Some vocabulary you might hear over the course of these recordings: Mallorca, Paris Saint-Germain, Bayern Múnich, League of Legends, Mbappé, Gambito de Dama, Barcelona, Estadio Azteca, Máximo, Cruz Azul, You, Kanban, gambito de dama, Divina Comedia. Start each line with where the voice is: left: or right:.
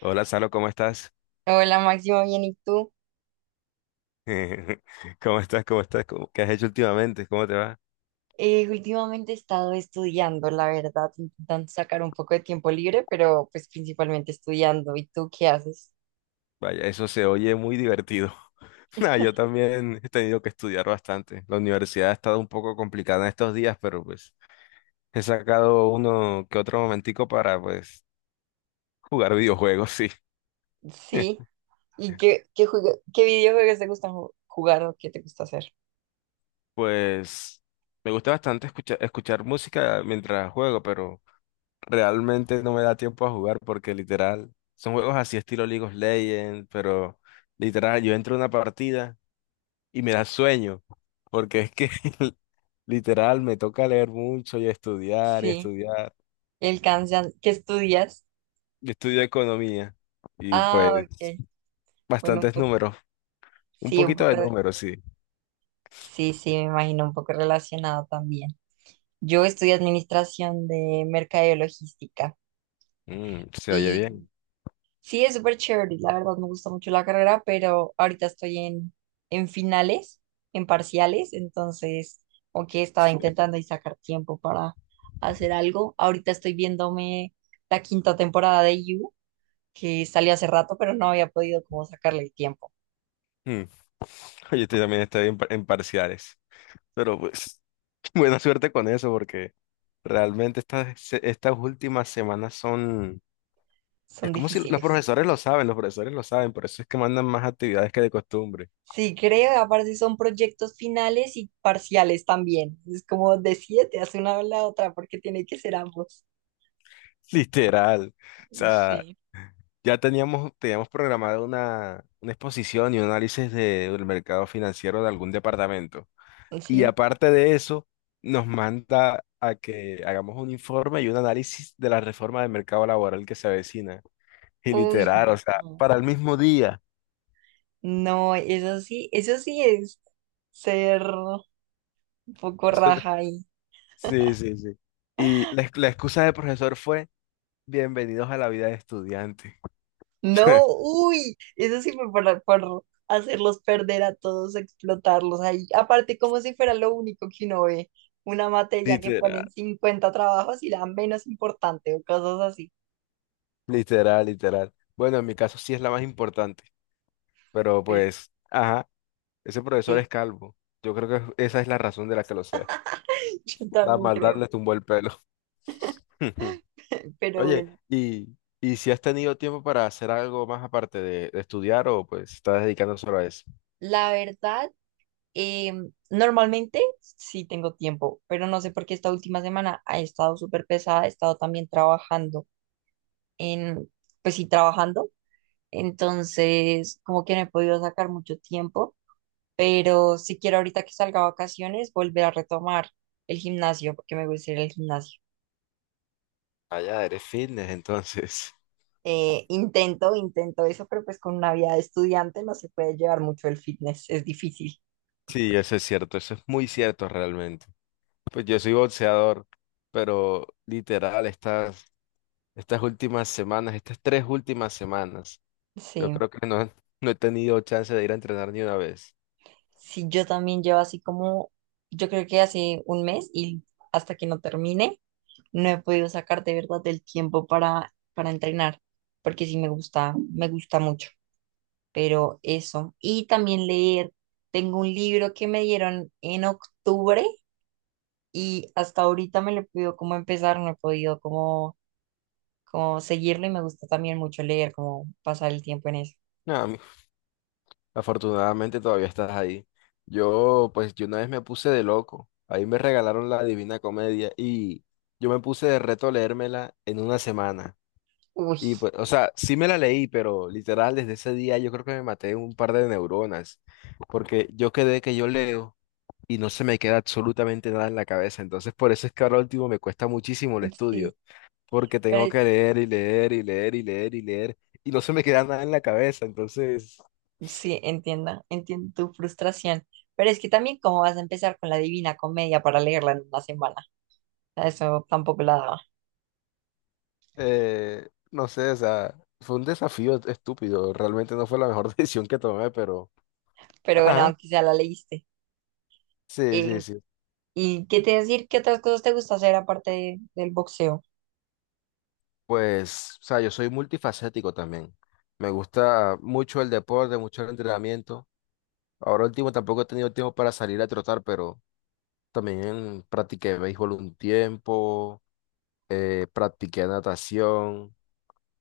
left: Hola, Salo, ¿cómo estás?
right: Hola Máximo, bien, ¿y tú?
left: ¿Cómo estás? ¿Cómo estás? ¿Qué has hecho últimamente? ¿Cómo te va?
right: Últimamente he estado estudiando, la verdad, intentando sacar un poco de tiempo libre, pero pues principalmente estudiando. ¿Y tú qué haces?
left: Vaya, eso se oye muy divertido. Nah, yo también he tenido que estudiar bastante. La universidad ha estado un poco complicada en estos días, pero pues he sacado uno que otro momentico para pues jugar videojuegos, sí.
right: Sí. ¿Y qué videojuegos te gustan jugar o qué te gusta hacer?
left: Pues me gusta bastante escuchar música mientras juego, pero realmente no me da tiempo a jugar porque literal son juegos así estilo League of Legends, pero literal yo entro a una partida y me da sueño, porque es que literal me toca leer mucho y estudiar y
right: Sí.
left: estudiar.
right: El Kanban, ¿qué estudias?
left: Yo estudio economía y
right: Ah,
left: pues
right: ok. Bueno, un
left: bastantes
right: poco,
left: números, un
right: sí, un
left: poquito
right: poco,
left: de números, sí.
right: sí, sí, me imagino un poco relacionado también. Yo estudié administración de mercadeo y logística.
left: Mm, se oye bien.
right: Sí, es súper chévere, la verdad me gusta mucho la carrera, pero ahorita estoy en finales, en parciales, entonces, aunque estaba intentando y sacar tiempo para hacer algo, ahorita estoy viéndome la quinta temporada de You, que salió hace rato, pero no había podido como sacarle el tiempo.
left: Mm. Oye, estoy también estoy en, par- en parciales, pero pues buena suerte con eso porque realmente estas últimas semanas son... Es
right: Son
left: como si los
right: difíciles.
left: profesores lo saben, los profesores lo saben, por eso es que mandan más actividades que de costumbre.
right: Sí, creo, aparte son proyectos finales y parciales también. Es como de siete, hace una o la otra, porque tiene que ser ambos.
left: Literal. O sea,
right: Sí.
left: ya teníamos programado una exposición y un análisis del mercado financiero de algún departamento. Y
right: Sí.
left: aparte de eso, nos manda a que hagamos un informe y un análisis de la reforma del mercado laboral que se avecina. Y
right: Uy,
left: literal, o sea,
right: no.
left: para el mismo día.
right: No, eso sí es ser un poco
left: Eso no-
right: raja ahí.
left: sí, sí, sí. Y la excusa del profesor fue: bienvenidos a la vida de estudiante.
right: No, uy, eso sí fue para, por hacerlos perder a todos, explotarlos ahí. Aparte, como si fuera lo único que uno ve, una materia que
left: Literal,
right: ponen 50 trabajos y la menos importante o cosas así.
left: literal, literal. Bueno, en mi caso sí es la más importante, pero
right: Pues
left: pues... Ajá. Ese profesor
right: sí,
left: es calvo. Yo creo que esa es la razón de la que lo sea.
right: yo
left: La
right: también
left: maldad
right: creo,
left: le tumbó el pelo.
right: pero
left: Oye,
right: bueno,
left: ¿y si has tenido tiempo para hacer algo más aparte de estudiar o pues estás dedicando solo a eso?
right: la verdad, eh, normalmente sí tengo tiempo, pero no sé por qué esta última semana ha estado súper pesada, he estado también trabajando en, pues sí, trabajando. Entonces, como que no he podido sacar mucho tiempo, pero si quiero ahorita que salga a vacaciones, volver a retomar el gimnasio, porque me gusta ir al gimnasio.
left: Allá eres fitness, entonces.
right: Intento, intento eso, pero pues con una vida de estudiante no se puede llevar mucho el fitness, es difícil.
left: Sí, eso es cierto, eso es muy cierto realmente. Pues yo soy boxeador, pero literal, estas últimas semanas, estas tres últimas semanas, yo
right: Sí,
left: creo que no, no he tenido chance de ir a entrenar ni una vez.
right: sí, yo también llevo así como, yo creo que hace un mes y hasta que no termine, no he podido sacar de verdad el tiempo para, entrenar, porque sí me gusta mucho. Pero eso. Y también leer. Tengo un libro que me dieron en octubre y hasta ahorita me lo pido como empezar, no he podido como seguirlo y me gusta también mucho leer, como pasar el tiempo en eso.
left: No, a Afortunadamente todavía estás ahí. Yo, pues, yo una vez me puse de loco. Ahí me regalaron la Divina Comedia y yo me puse de reto leérmela en una semana.
right: Uy,
left: Y pues, o sea, sí me la leí, pero literal desde ese día yo creo que me maté un par de neuronas, porque yo quedé que yo leo y no se me queda absolutamente nada en la cabeza. Entonces, por eso es que ahora último me cuesta muchísimo el
right: sí,
left: estudio, porque tengo
right: pero
left: que leer y leer y leer y leer y leer y no se me queda nada en la cabeza. Entonces...
right: sí, entiendo, entiendo tu frustración. Pero es que también cómo vas a empezar con la Divina Comedia para leerla en una semana. A eso tampoco la daba.
left: no sé, o sea, fue un desafío estúpido. Realmente no fue la mejor decisión que tomé, pero
right: Pero bueno,
left: ajá,
right: aunque sea la leíste.
left: sí, sí,
right: Eh,
left: sí.
right: ¿Y qué te decir? ¿Qué otras cosas te gusta hacer aparte del boxeo?
left: Pues, o sea, yo soy multifacético también. Me gusta mucho el deporte, mucho el entrenamiento. Ahora último tampoco he tenido tiempo para salir a trotar, pero también practiqué béisbol un tiempo, practiqué natación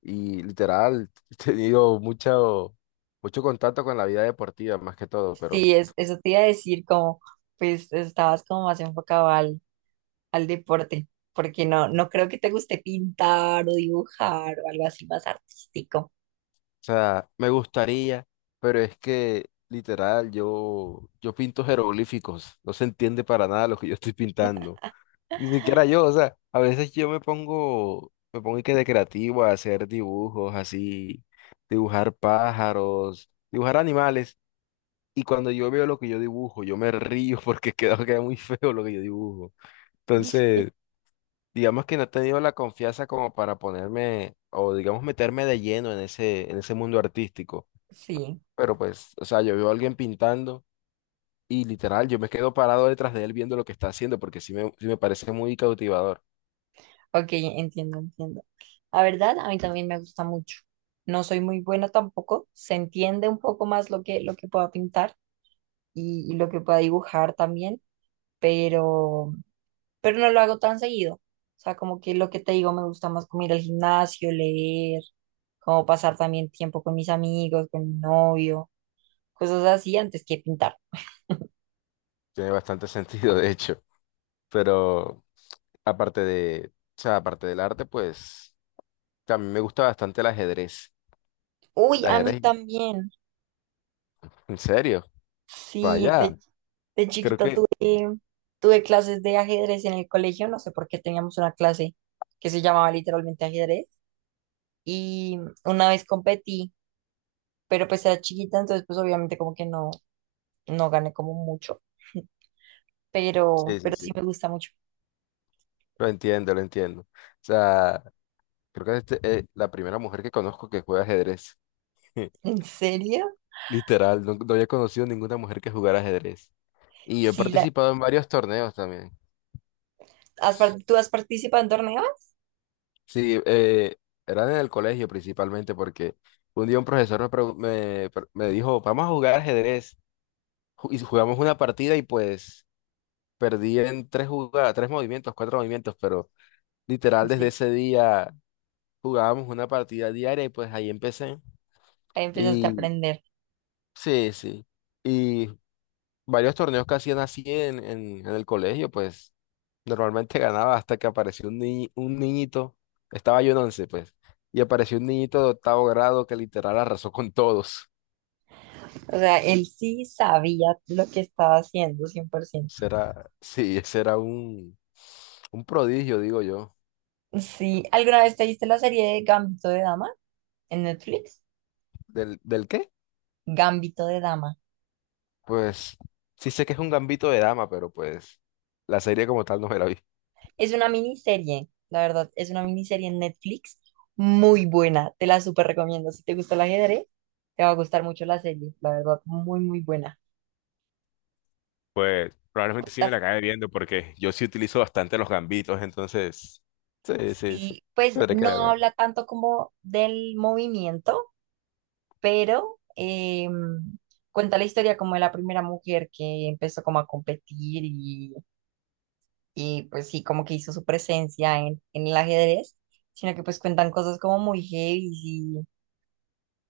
left: y literal he tenido mucho, mucho contacto con la vida deportiva más que todo, pero...
right: Sí, es, eso te iba a decir, como pues estabas como más enfocado al, deporte, porque no creo que te guste pintar o dibujar o algo así más artístico.
left: sea, me gustaría, pero es que literal, yo pinto jeroglíficos, no se entiende para nada lo que yo estoy pintando. Ni siquiera yo, o sea, a veces yo me pongo y que de creativo a hacer dibujos así, dibujar pájaros, dibujar animales, y cuando yo veo lo que yo dibujo, yo me río porque queda muy feo lo que yo dibujo.
right: Sí,
left: Entonces, digamos que no he tenido la confianza como para ponerme, o digamos meterme de lleno en en ese mundo artístico.
right: sí,
left: Pero pues, o sea, yo veo a alguien pintando y literal, yo me quedo parado detrás de él viendo lo que está haciendo porque sí me parece muy cautivador.
right: ok, entiendo, entiendo. La verdad, a mí también me gusta mucho. No soy muy buena tampoco, se entiende un poco más lo que, pueda pintar y lo que pueda dibujar también, pero no lo hago tan seguido. O sea, como que lo que te digo, me gusta más como ir al gimnasio, leer, como pasar también tiempo con mis amigos, con mi novio, cosas así antes que pintar.
left: Tiene bastante sentido, de hecho. Pero aparte de, o sea, aparte del arte, pues a mí me gusta bastante el ajedrez. El
right: Uy, a mí
left: ajedrez,
right: también.
left: en serio,
right: Sí,
left: vaya,
right: de
left: creo
right: chiquita
left: que
right: tuve, tuve clases de ajedrez en el colegio, no sé por qué teníamos una clase que se llamaba literalmente ajedrez y una vez competí, pero pues era chiquita, entonces pues obviamente como que no, gané como mucho, pero,
left: sí, sí,
right: pero sí
left: sí.
right: me gusta mucho.
left: Lo entiendo, lo entiendo. O sea, creo que este es la primera mujer que conozco que juega ajedrez.
right: ¿En serio?
left: Literal, no, no había conocido ninguna mujer que jugara ajedrez. Y yo he
right: Sí,
left: participado en varios torneos también.
right: ¿tú has participado en torneos?
left: Sí, era en el colegio principalmente porque un día un profesor me, pregu- me, pre- me dijo: vamos a jugar ajedrez. Y jugamos una partida y pues perdí en tres jugadas, tres movimientos, cuatro movimientos, pero literal desde
right: Sí,
left: ese día jugábamos una partida diaria y pues ahí empecé.
right: ahí empezaste a
left: Y
right: aprender.
left: sí, sí. Y varios torneos que hacían así en el colegio, pues normalmente ganaba hasta que apareció un niñito, estaba yo en once, pues, y apareció un niñito de octavo grado que literal arrasó con todos.
right: O sea, él sí sabía lo que estaba haciendo, 100%.
left: Será, sí, ese era un prodigio, digo yo.
right: Sí, ¿alguna vez te viste la serie de Gambito de Dama en Netflix?
left: ¿Del qué?
right: Gambito de Dama.
left: Pues sí sé que es un gambito de dama, pero pues la serie como tal no me la vi.
right: Es una miniserie, la verdad, es una miniserie en Netflix muy buena. Te la súper recomiendo. Si te gusta el ajedrez, te va a gustar mucho la serie, la verdad, muy, muy buena.
left: Pues probablemente sí me
right: Cuenta-
left: la acabe viendo porque yo sí utilizo bastante los gambitos, entonces sí, sí, sí.
right: Sí, pues
left: Tendré que
right: no
left: ver.
right: habla tanto como del movimiento, pero cuenta la historia como de la primera mujer que empezó como a competir y, pues sí, como que hizo su presencia en el ajedrez, sino que pues cuentan cosas como muy heavy y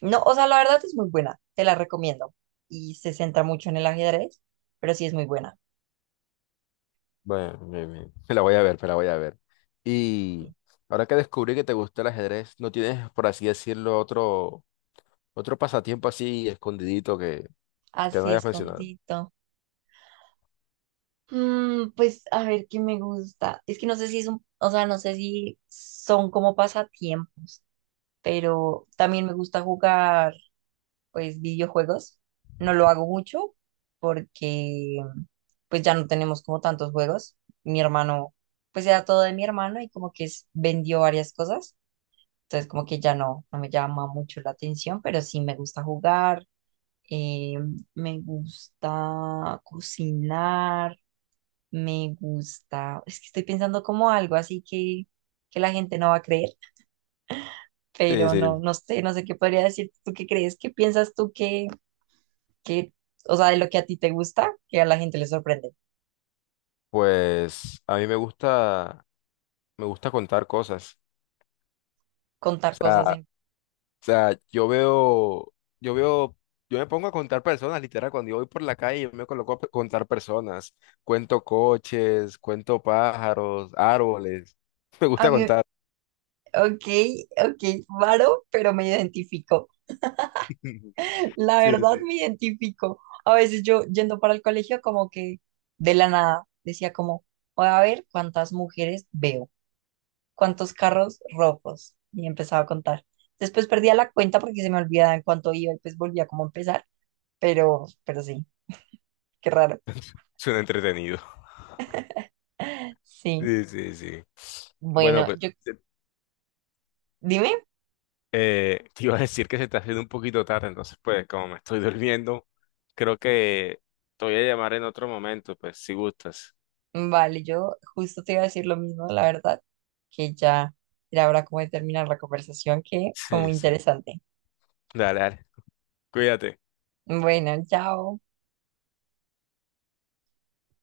right: no, o sea, la verdad es muy buena, te la recomiendo y se centra mucho en el ajedrez, pero sí es muy buena.
left: Bueno, bien, bien. Me la voy a ver, me la voy a ver. Y ahora que descubrí que te gusta el ajedrez, ¿no tienes, por así decirlo, otro pasatiempo así escondidito que no
right: Así
left: hayas mencionado?
right: escondido. Mm, pues a ver qué me gusta. Es que no sé si es un, o sea, no sé si son como pasatiempos, pero también me gusta jugar pues videojuegos. No lo hago mucho porque pues ya no tenemos como tantos juegos. Mi hermano, pues era todo de mi hermano y como que vendió varias cosas. Entonces como que ya no, me llama mucho la atención, pero sí me gusta jugar, eh, me gusta cocinar, me gusta, es que estoy pensando como algo así que la gente no va a creer,
left: Sí,
right: pero no,
left: sí.
right: no sé, no sé qué podría decir. ¿Tú qué crees? ¿Qué piensas tú que, o sea, de lo que a ti te gusta, que a la gente le sorprende.
left: Pues a mí me gusta contar cosas.
right: Contar cosas
left: O
right: así.
left: sea, yo veo, yo me pongo a contar personas, literal, cuando yo voy por la calle, yo me coloco a contar personas. Cuento coches, cuento pájaros, árboles. Me
right: A
left: gusta
right: mí,
left: contar.
right: ok, ok, raro, pero me identifico. La
left: Sí,
right: verdad
left: sí.
right: me identifico. A veces yo yendo para el colegio como que de la nada decía como, voy a ver cuántas mujeres veo, cuántos carros rojos. Y empezaba a contar. Después perdía la cuenta porque se me olvidaba en cuánto iba y pues volvía como a empezar. Pero sí, qué raro.
left: Suena entretenido.
right: Sí.
left: Sí, sí, sí. Bueno,
right: Bueno,
left: pues
right: yo,
left: se-
right: dime.
left: te iba a decir que se está haciendo un poquito tarde, entonces pues como me estoy durmiendo, creo que te voy a llamar en otro momento, pues si gustas.
right: Vale, yo justo te iba a decir lo mismo, la verdad, que ya era hora como de terminar la conversación, que fue
left: Sí,
right: muy
left: sí.
right: interesante.
left: Dale, dale. Cuídate.
right: Bueno, chao.